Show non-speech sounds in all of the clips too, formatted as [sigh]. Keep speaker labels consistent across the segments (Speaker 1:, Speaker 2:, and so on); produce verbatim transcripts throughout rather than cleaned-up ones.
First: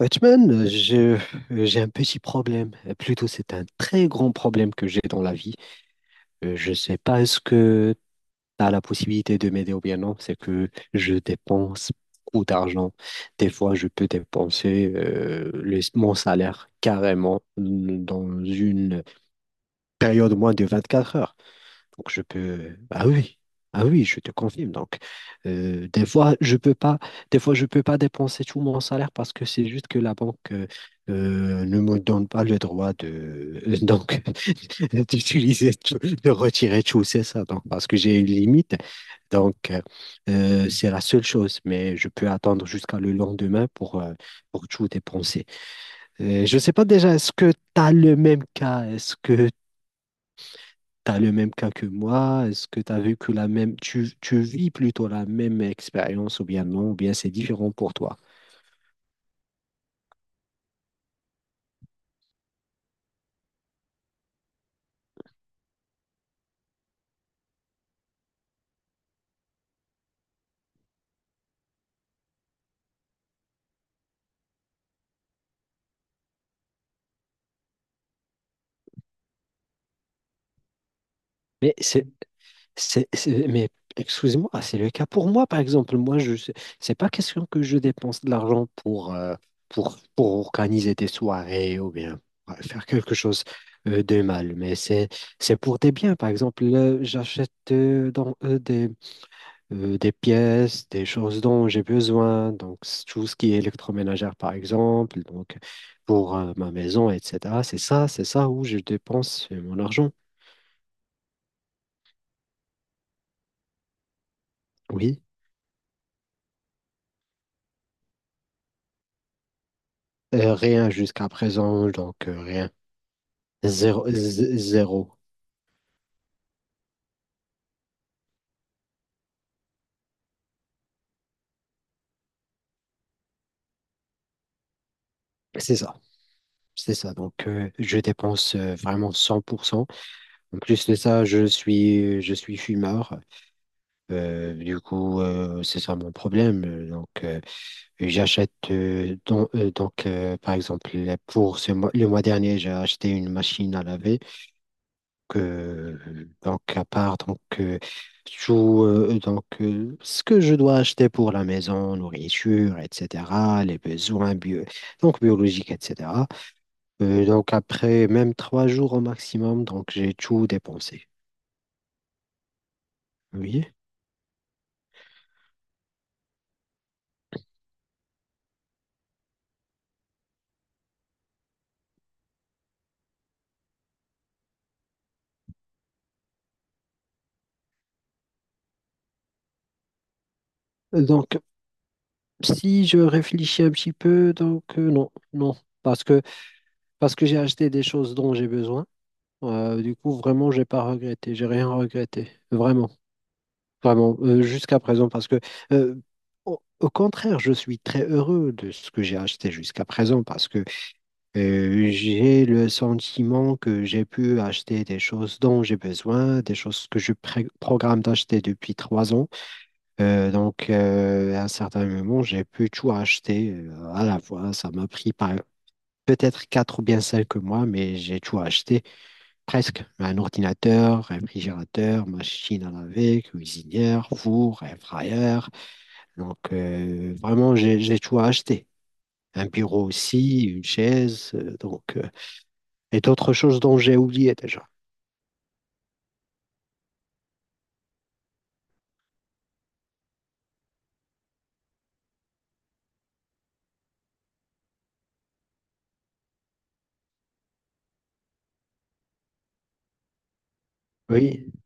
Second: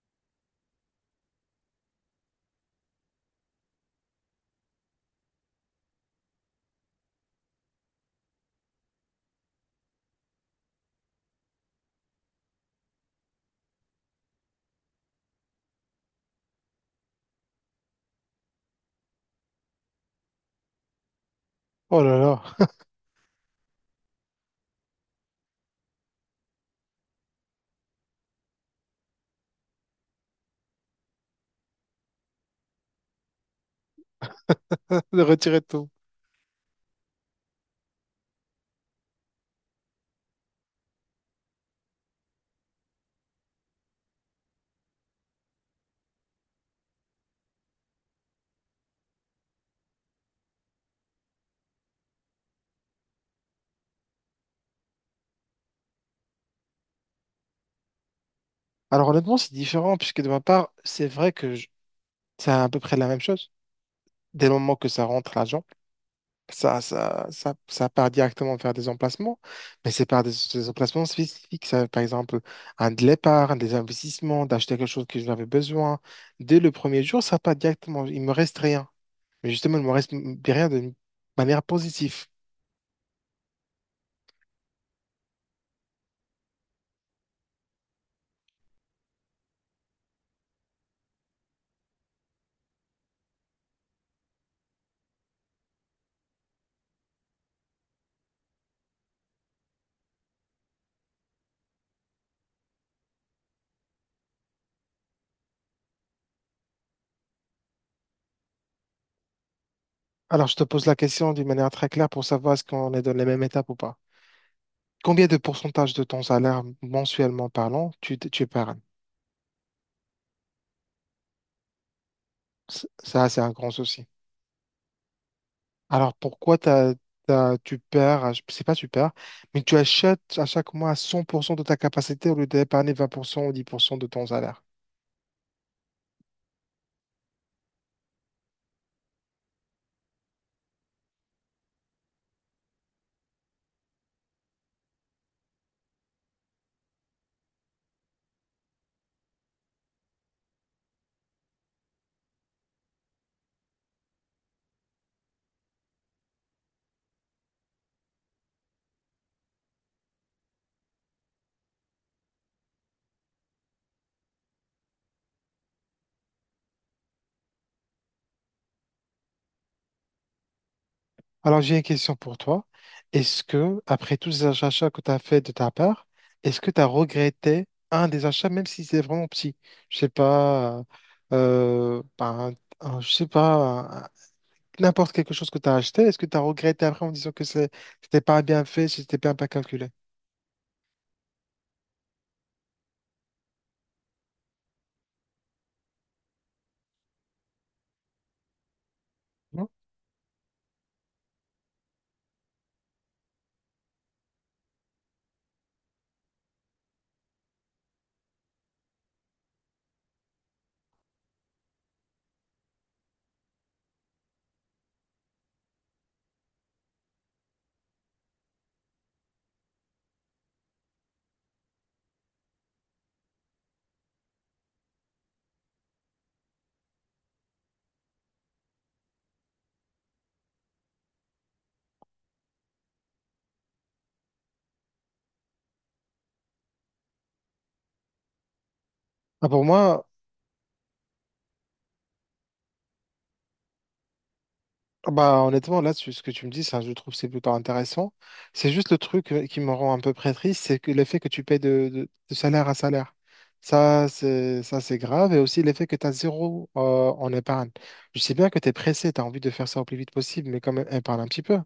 Speaker 1: Batman, euh, je- euh, j'ai un petit problème. Euh, Plutôt, c'est un très grand problème que j'ai dans la vie. Euh, Je ne sais pas est-ce que tu as la possibilité de m'aider ou bien non. C'est que je dépense beaucoup d'argent. Des fois, je peux dépenser euh, le- mon salaire carrément dans une période moins de vingt-quatre heures.
Speaker 2: Oh
Speaker 1: Donc
Speaker 2: là
Speaker 1: je
Speaker 2: là,
Speaker 1: peux, ah oui, ah oui, je te confirme. Donc euh, des fois je peux pas, des fois je peux pas dépenser tout mon salaire parce que c'est juste que la banque euh, euh, ne me donne pas le droit de [laughs] donc [laughs]
Speaker 2: [laughs] de retirer
Speaker 1: d'utiliser
Speaker 2: tout.
Speaker 1: tout- de retirer tout, c'est ça. Donc parce que j'ai une limite, donc euh, euh, c'est la seule chose. Mais je peux attendre jusqu'à le lendemain pour euh, pour tout dépenser. Euh, je sais pas déjà, est-ce que tu as le même cas? Est-ce que T'as le même cas que moi? Est-ce que t'as vu que la même, tu, tu vis plutôt la même expérience ou bien non, ou bien c'est différent pour toi?
Speaker 2: Alors honnêtement, c'est différent puisque de ma part, c'est vrai que je- c'est à peu près la même chose. Dès le moment que ça rentre l'argent, ça, ça, ça, ça part directement vers des emplacements, mais c'est par des, des emplacements spécifiques. Ça, par exemple, un de l'épargne, des investissements, d'acheter quelque chose que j'avais besoin. Dès le premier jour, ça part directement. Il me reste rien. Mais justement, il me reste derrière de manière
Speaker 1: Mais c'est,
Speaker 2: positive.
Speaker 1: C'est, c'est- mais excusez-moi, ah, c'est le cas pour moi, par exemple. Moi, je, sais- c'est pas question que je dépense de l'argent pour, euh, pour, pour organiser des soirées ou bien ouais, faire quelque chose euh, de mal, mais c'est, c'est pour des biens. Par exemple, là, j'achète euh, dans, euh, des, euh, des pièces, des choses dont j'ai besoin, donc c'est tout ce qui est électroménagère, par exemple, donc pour euh, ma maison, etcétéra. C'est ça, c'est ça où je dépense euh, mon argent.
Speaker 2: Alors, je te pose la question d'une manière très claire pour savoir est-ce qu'on est dans les mêmes étapes ou pas.
Speaker 1: Oui.
Speaker 2: Combien de pourcentage de ton salaire mensuellement parlant tu, tu épargnes?
Speaker 1: Euh, rien jusqu'à présent, donc euh, rien.
Speaker 2: Ça, c'est un grand souci.
Speaker 1: Zéro, z- zéro.
Speaker 2: Alors pourquoi t'as- t'as- tu perds, je- c'est pas tu perds, mais tu achètes à chaque mois à cent pour cent de ta capacité au lieu d'épargner vingt pour cent ou dix pour cent de ton salaire.
Speaker 1: C'est ça. C'est ça. Donc, euh, je dépense euh, vraiment cent pour cent. En plus de ça, je suis, je suis fumeur. Euh, du coup, euh, c'est ça mon problème. Euh, Donc, euh, j'achète, euh, don- euh, donc, euh, par exemple, pour ce mois, le mois dernier, j'ai acheté une machine à laver. Euh, donc, à part, donc, euh, tout, euh, donc, euh, ce que je dois acheter pour la maison, nourriture, etcétéra, les besoins bio, donc, biologiques, etcétéra. Euh, donc, après même trois jours au maximum, donc, j'ai tout dépensé.
Speaker 2: Alors, j'ai une question pour toi. Est-ce
Speaker 1: Oui.
Speaker 2: que, après tous ces achats que tu as fait de ta part, est-ce que tu as regretté un des achats, même si c'est vraiment petit? Je sais pas, euh, ben, un- je sais pas, un- n'importe quelque chose que tu as acheté, est-ce que tu as regretté après en disant que c'est- c'était pas bien fait, c'était pas bien calculé?
Speaker 1: Donc, si je réfléchis un petit peu, donc, euh, non, non, parce que, parce que j'ai acheté des choses dont j'ai besoin.
Speaker 2: Non.
Speaker 1: Euh, du coup, vraiment, j'ai pas regretté, j'ai rien regretté, vraiment. Vraiment, euh, jusqu'à présent, parce que euh, au, au contraire, je suis très heureux de ce que j'ai acheté jusqu'à présent, parce que euh, j'ai le sentiment que j'ai pu acheter des choses dont j'ai besoin, des choses que je pré- programme d'acheter depuis trois ans. Euh, donc, euh, à un certain moment, j'ai pu tout acheter euh, à la fois. Ça m'a pris par- Peut-être quatre ou bien cinq mois, mais j'ai tout acheté. Presque. Un ordinateur, réfrigérateur, machine à laver, cuisinière, four, air fryer. Donc, euh, vraiment, j'ai, j'ai tout à acheter. Un
Speaker 2: Ah, pour
Speaker 1: bureau
Speaker 2: moi.
Speaker 1: aussi, une chaise, euh, donc, euh, et d'autres choses dont j'ai oublié déjà.
Speaker 2: Ah bah, honnêtement, là, tu- ce que tu me dis, ça, je trouve, c'est plutôt intéressant. C'est juste le truc euh, qui me rend un peu près triste, c'est que l'effet que tu payes de, de- de salaire à salaire. Ça, c'est, ça, c'est grave. Et aussi l'effet que tu as zéro euh, en épargne. Je sais bien que tu es pressé, tu as envie de faire ça au plus vite possible, mais quand même, épargne un petit
Speaker 1: Oui,
Speaker 2: peu.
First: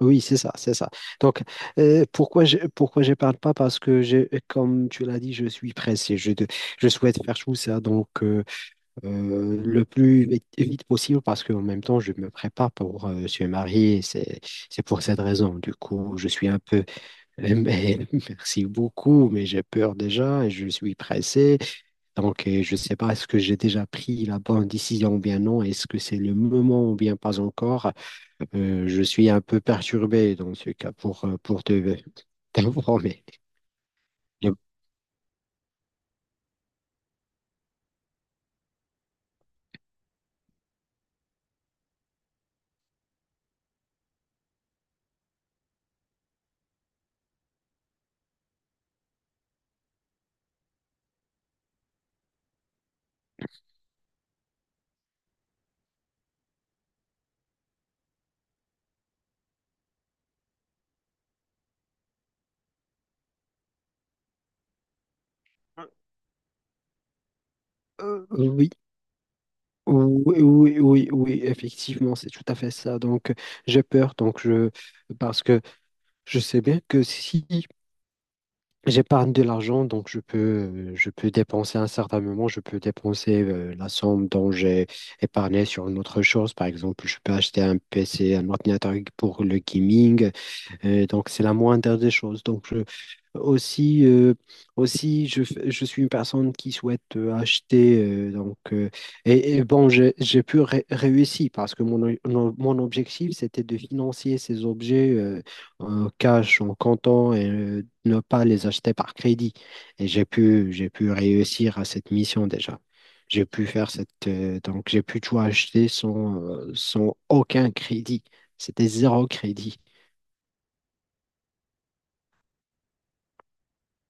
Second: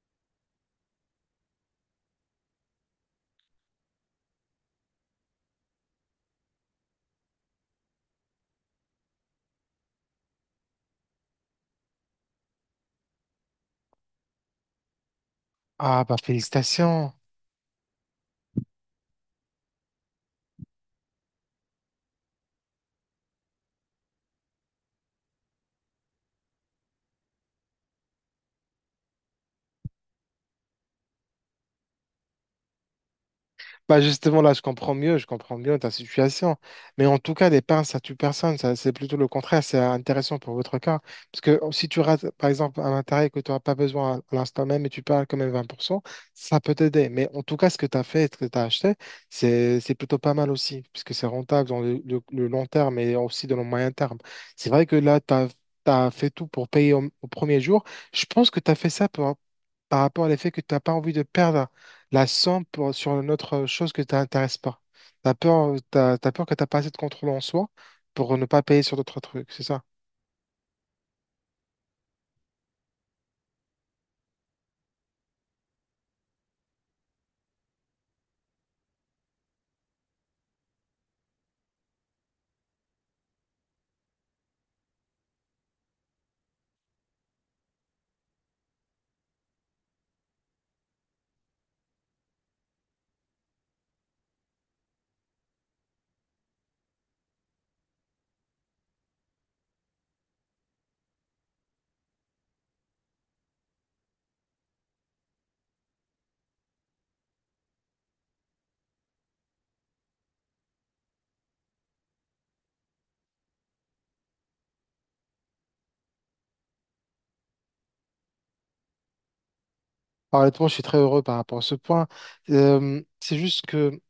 Speaker 1: Oui, c'est ça, c'est ça. Donc, euh, pourquoi je, Pourquoi je parle pas? Parce que je, comme tu l'as dit, je suis pressé. Je, de- je souhaite faire tout ça donc euh, euh, le plus vite, vite possible parce qu'en même temps, je me prépare pour euh, se marier. C'est, c'est pour cette raison. Du
Speaker 2: Ah, bah,
Speaker 1: coup, je suis un peu.
Speaker 2: félicitations.
Speaker 1: [laughs] mais- Merci beaucoup, mais j'ai peur déjà et je suis pressé. Donc, euh, je sais pas est-ce que j'ai déjà pris la bonne décision ou bien non. Est-ce que c'est le moment ou bien pas encore? Euh, je suis un peu perturbé dans ce cas pour, euh, pour te [laughs] t'informer.
Speaker 2: Bah justement,
Speaker 1: Mais
Speaker 2: là, je comprends mieux, je comprends mieux ta situation. Mais en tout cas, les pains, ça tue personne. Ça, c'est plutôt le contraire. C'est intéressant pour votre cas. Parce que si tu rates, par exemple, un matériel que tu n'auras pas besoin à l'instant même et tu perds quand même vingt pour cent, ça peut t'aider. Mais en tout cas, ce que tu as fait, et ce que tu as acheté, c'est, c'est plutôt pas mal aussi. Puisque c'est rentable dans le, le- le long terme et aussi dans le moyen terme. C'est vrai que là, tu as fait tout pour payer au, au premier jour. Je pense que tu as fait ça pour, par rapport à l'effet que tu n'as pas envie de perdre la somme pour- sur une autre euh, chose que tu t'intéresses pas. T'as peur, euh, t'as, t'as peur que t'as pas assez de contrôle en soi pour ne pas
Speaker 1: oui,
Speaker 2: payer sur d'autres trucs, c'est ça?
Speaker 1: oui, oui, oui, oui, effectivement, c'est tout à fait ça. Donc, j'ai peur, donc je, parce que je sais bien que si j'épargne de l'argent, donc je peux, euh, je peux dépenser à un certain moment, je peux dépenser euh, la somme dont j'ai épargné sur une autre chose. Par exemple, je peux acheter un P C, un ordinateur pour le gaming. Et donc, c'est la moindre des choses. Donc, je, aussi, euh, Aussi je, f- je suis une personne qui souhaite euh, acheter. Euh, donc, euh, et, et bon, j'ai j'ai pu ré- réussir parce que mon, o- mon mon objectif, c'était de financer ces objets euh, en cash, en comptant et euh, ne pas les acheter par crédit. Et j'ai pu, j'ai pu réussir à cette mission déjà. J'ai pu faire cette. Euh, donc, j'ai pu tout acheter sans, euh, sans aucun crédit. C'était zéro crédit.
Speaker 2: Alors, honnêtement, je suis très heureux par rapport à ce point. Euh, c'est juste que,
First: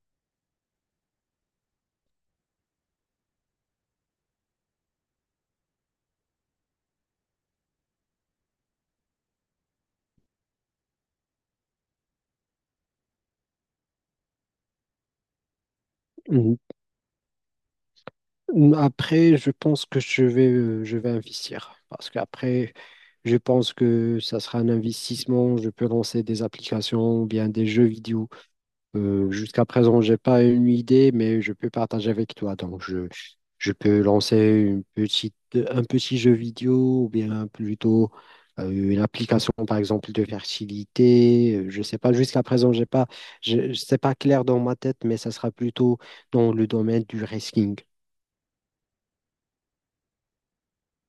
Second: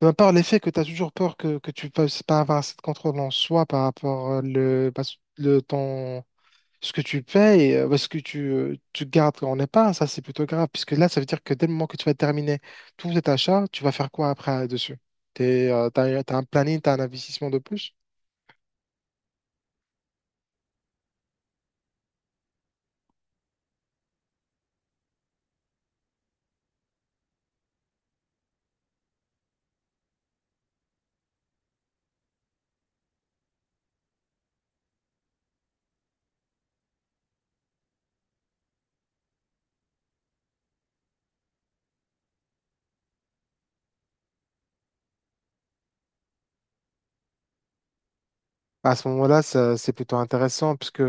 Speaker 2: de ma part, l'effet que tu as toujours peur que, que tu ne puisses pas avoir assez de contrôle en soi par rapport à le, pas- le temps. Ce que tu payes, et, euh, ouais, ce que tu, euh, tu gardes quand on n'est pas, ça c'est plutôt grave, puisque là, ça veut dire que dès le moment que tu vas terminer tout cet achat, tu vas faire quoi après euh, dessus? T'es, euh, t'as, t'as un
Speaker 1: Mhm.
Speaker 2: planning, t'as un investissement de plus?
Speaker 1: Après, je pense que je vais, euh, je vais investir. Parce qu'après, je pense que ça sera un investissement. Je peux lancer des applications ou bien des jeux vidéo. Euh, jusqu'à présent, j'ai pas une idée, mais je peux partager avec toi. Donc, je, je peux lancer une petite, un petit jeu vidéo ou bien plutôt euh, une application, par exemple, de fertilité. Euh, Je sais pas, jusqu'à présent, j'ai pas, je, je- c'est pas clair dans ma tête, mais ça sera plutôt dans le domaine du risking.
Speaker 2: À ce moment-là, ça- c'est plutôt intéressant puisque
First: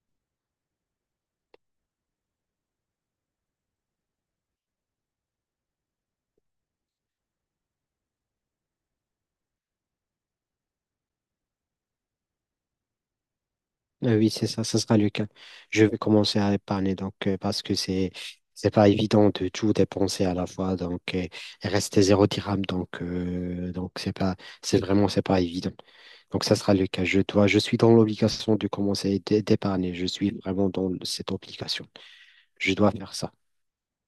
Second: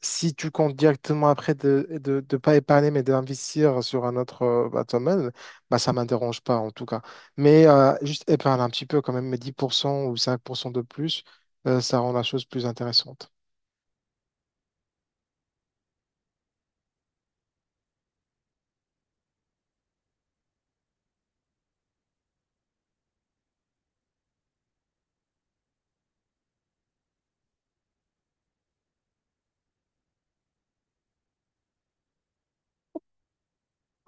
Speaker 2: si tu comptes directement après de de, de pas épargner mais d'investir sur un autre euh, bah, domaine, bah, ça ne m'interroge pas en tout cas. Mais euh, juste épargne un petit peu quand même, mais dix pour cent ou cinq pour cent de plus, euh, ça rend la chose plus intéressante.
Speaker 1: Euh, Oui, c'est ça, ça sera le cas. Je vais commencer à épargner donc euh, parce que c'est c'est pas évident de tout dépenser à la fois donc euh, il reste zéro dirham donc euh, donc c'est pas c'est vraiment c'est pas évident. Donc ça sera le cas. Je dois je suis dans l'obligation de commencer d'é- d'épargner. Je suis vraiment dans cette obligation. Je dois faire ça.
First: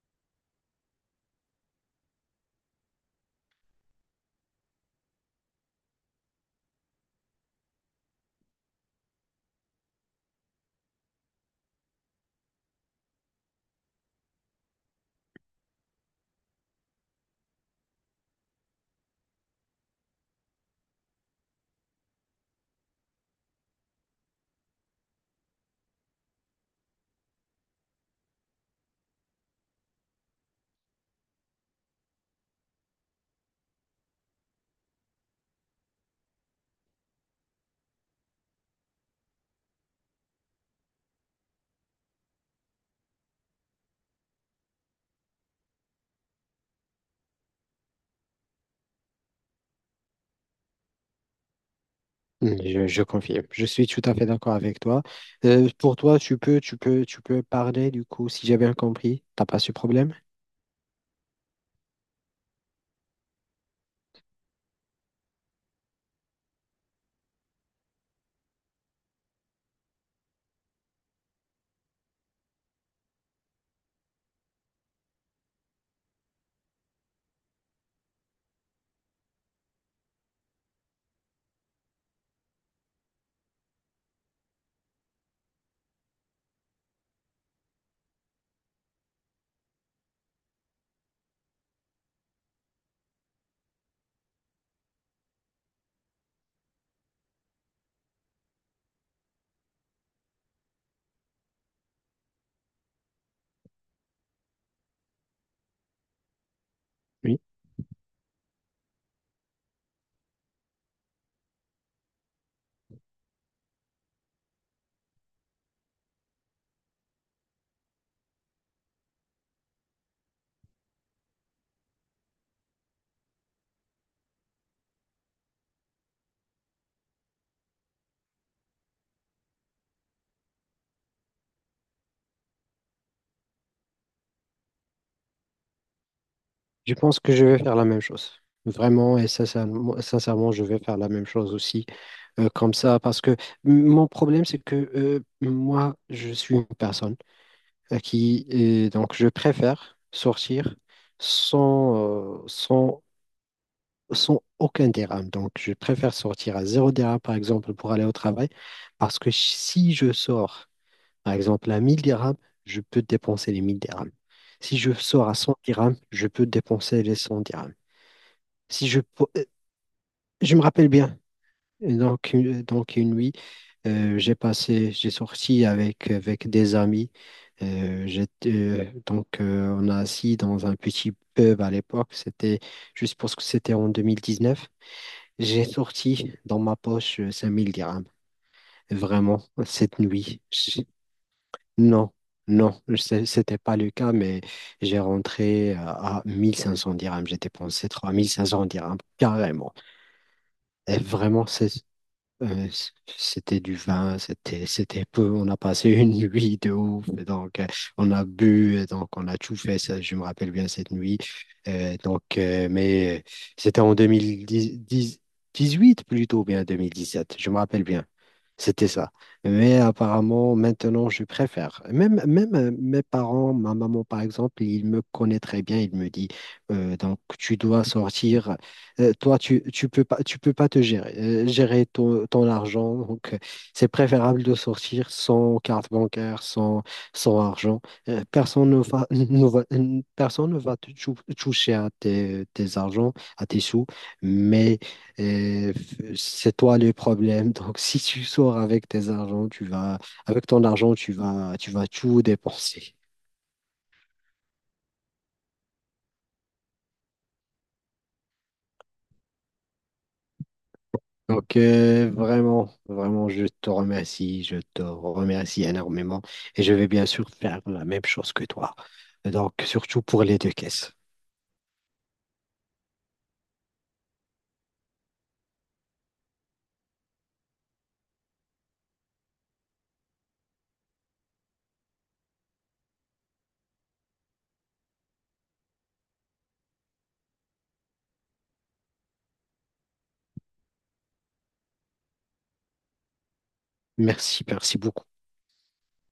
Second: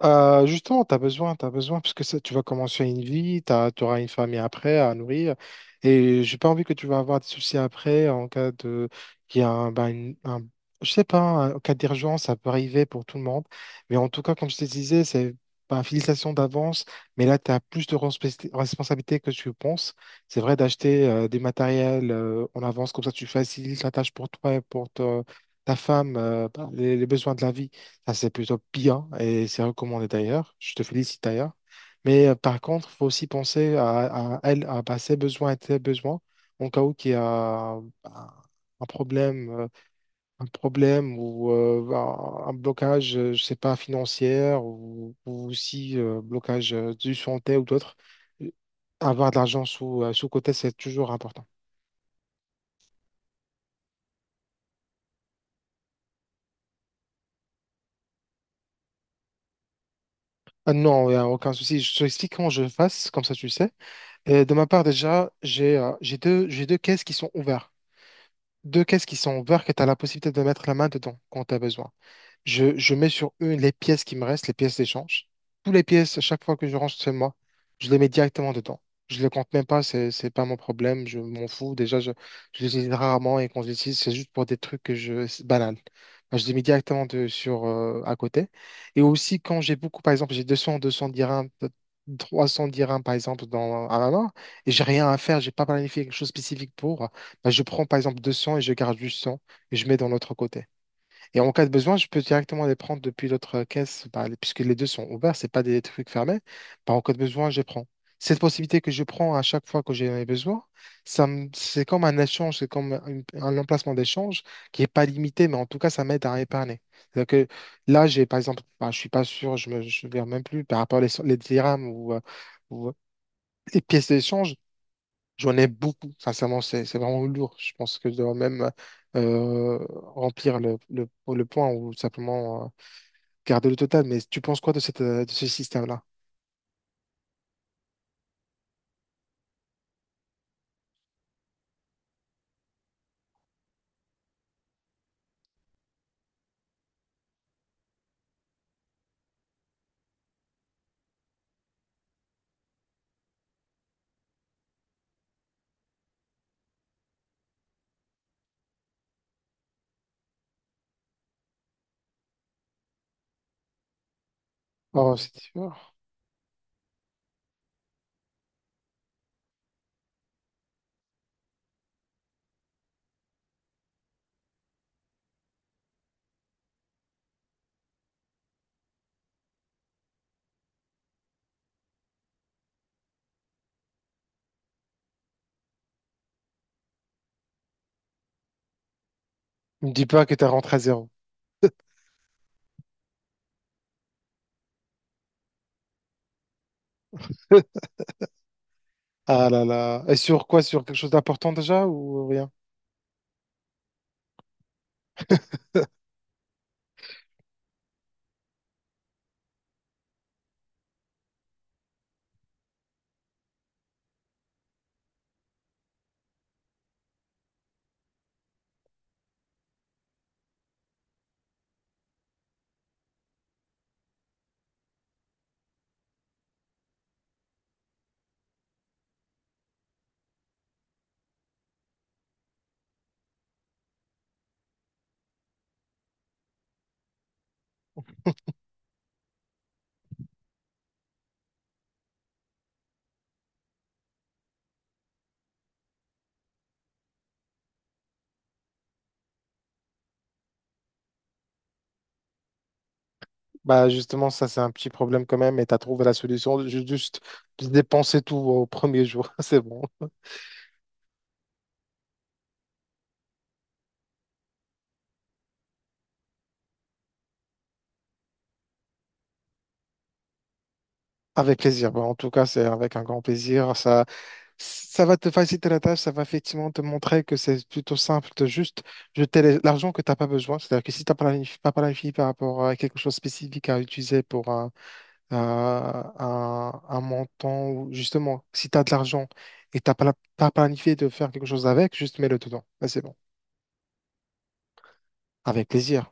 Speaker 2: Euh, justement, tu as besoin, tu as besoin, parce que ça, tu vas commencer une vie, tu auras une famille après à nourrir, et j'ai pas envie que tu vas avoir des soucis après en cas de, qu'il y a un, ben, une- un- je sais pas, un- en cas d'urgence, ça peut arriver pour tout le monde, mais en tout cas, comme je te disais, c'est ben, félicitations d'avance, mais là, tu as plus de responsabilité responsabilité que tu penses. C'est vrai d'acheter euh, des matériels euh, en avance, comme ça, tu facilites la tâche pour toi et pour te- ta femme, euh, ben, les les besoins de la vie. Ça, c'est plutôt bien et c'est recommandé d'ailleurs. Je te félicite d'ailleurs. Mais euh, par contre, il faut aussi penser à, à elle, à bah, ses besoins et tes besoins en cas où il y a un un problème, euh, un problème ou euh, un un blocage, euh, je sais pas, financier ou, ou aussi euh, blocage euh, du santé ou d'autres. Euh, Avoir de l'argent sous, euh, sous côté, c'est toujours important.
Speaker 1: Mm, Je, je confirme. Je suis tout à fait d'accord avec toi. Euh, pour toi, tu peux, tu peux, tu peux parler du coup, si j'ai bien compris. T'as pas ce problème?
Speaker 2: Ah non, il n'y a aucun souci. Je t'explique comment je fasse, comme ça tu sais. Et de ma part, déjà, j'ai euh, j'ai deux, j'ai deux caisses qui sont ouvertes. Deux caisses qui sont ouvertes et tu as la possibilité de mettre la main dedans quand tu as besoin. Je, je mets sur une les pièces qui me restent, les pièces d'échange. Toutes les pièces, à chaque fois que je range chez moi, je les mets directement dedans. Je les compte même pas, c'est, c'est pas mon problème, je m'en fous. Déjà, je, je les utilise rarement et quand je les utilise, c'est juste pour des trucs que je, c'est banal. Moi, je les mets directement de, sur, euh, à côté. Et aussi, quand j'ai beaucoup, par exemple, j'ai deux cents, deux cents dirhams, peut-être trois cents dirhams, par exemple, dans, à ma main, et j'ai rien à faire, j'ai pas planifié quelque chose de spécifique pour, bah, je prends, par exemple, deux cents et je garde juste cent et je mets dans l'autre côté. Et en cas de besoin, je peux directement les prendre depuis l'autre euh, caisse, bah, les- puisque les deux sont ouverts, c'est pas des trucs fermés. Bah, en cas de besoin, je prends. Cette possibilité que je prends à chaque fois que j'ai ai besoin, ça me- c'est comme un échange, c'est comme un, un emplacement d'échange qui n'est pas limité, mais en tout cas, ça m'aide à épargner. C'est-à-dire que là, j'ai par exemple, bah, je suis pas sûr, je me, je me souviens même plus par rapport aux les, les dirhams ou, euh, ou euh, les pièces d'échange. J'en ai beaucoup, sincèrement, c'est c'est vraiment lourd. Je pense que je dois même euh, remplir le, le, le point ou simplement euh, garder le total. Mais tu penses quoi de cette, euh, de ce système-là?
Speaker 1: Je pense que je vais faire la même chose. Vraiment et sincèrement, sincèrement, je vais faire la même chose aussi. Euh, comme ça, parce que m- mon problème, c'est que euh, moi, je suis une personne à qui, et donc, je préfère sortir sans, euh, sans, sans aucun dirham. Donc, je préfère sortir à zéro dirham, par exemple, pour aller au travail, parce que si si je sors, par exemple, à mille dirhams, je peux dépenser les mille dirhams. Si je
Speaker 2: Oh,
Speaker 1: sors
Speaker 2: c'est
Speaker 1: à cent
Speaker 2: dur.
Speaker 1: dirhams, je peux dépenser les cent dirhams. Si je, pou- euh, Je me rappelle bien. Et Donc, une- donc une nuit, euh, j'ai passé, j'ai sorti avec, avec des amis. Euh, j'étais, euh, donc, euh, on a assis dans un petit pub à l'époque. C'était, je suppose que c'était en deux mille dix-neuf. J'ai sorti dans ma poche euh, cinq mille dirhams. Vraiment,
Speaker 2: Ne me
Speaker 1: cette
Speaker 2: dis pas que
Speaker 1: nuit.
Speaker 2: tu as rentré à
Speaker 1: Je-
Speaker 2: zéro.
Speaker 1: Non, non, c'est- c'était pas le cas, mais j'ai rentré à à mille cinq cents dirhams. J'ai
Speaker 2: [laughs]
Speaker 1: dépensé trois mille cinq cents dirhams,
Speaker 2: Ah là
Speaker 1: carrément.
Speaker 2: là. Et sur quoi? Sur quelque
Speaker 1: Et
Speaker 2: chose
Speaker 1: vraiment,
Speaker 2: d'important
Speaker 1: c'est
Speaker 2: déjà ou rien?
Speaker 1: Euh, c- C'était du vin, c'était c'était peu. On a passé [laughs] une nuit de ouf, et donc euh, on a bu, et donc on a tout fait. Ça, je me rappelle bien cette nuit. Euh, donc, euh, mais euh, C'était en deux mille dix huit plutôt, bien deux mille dix sept. Je me rappelle bien. C'était ça. Mais apparemment, maintenant, je préfère. Même, même euh, mes parents, ma maman, par exemple, il me connaît très bien. Il me dit, euh, donc, tu dois sortir. Euh, toi, tu, tu peux pas, tu peux pas te gérer, euh, gérer ton, ton argent. Donc, euh, c'est préférable de sortir sans carte bancaire, sans, sans argent. Euh, personne ne va, [laughs] ne va- personne ne va te tou- toucher à tes, tes argents, à tes sous. Mais et f- c'est toi le problème. [laughs] Donc, si tu sors avec tes argent, tu vas, avec ton argent, tu vas, tu vas tout dépenser.
Speaker 2: Bah justement, ça c'est un petit problème quand même et tu as trouvé la solution. Ju- Juste dépenser tout au premier jour, [laughs] c'est bon.
Speaker 1: Donc, euh, vraiment, vraiment, je te remercie. Je te remercie énormément. Et je vais bien sûr faire la même chose que toi. Donc, surtout pour les deux caisses.
Speaker 2: Avec plaisir. Bah, en tout cas, c'est avec un grand plaisir. Ça, ça va te faciliter la tâche, ça va effectivement te montrer que c'est plutôt simple de juste jeter les- l'argent que tu n'as pas besoin. C'est-à-dire que si tu n'as pas planif- pas planifié par rapport à quelque chose de spécifique à utiliser pour un, un, un- un montant, ou justement, si tu as de l'argent et tu n'as pas, la- pas planifié de faire quelque chose avec, juste mets-le dedans. Bah, c'est bon.
Speaker 1: Merci, merci beaucoup.
Speaker 2: Avec plaisir.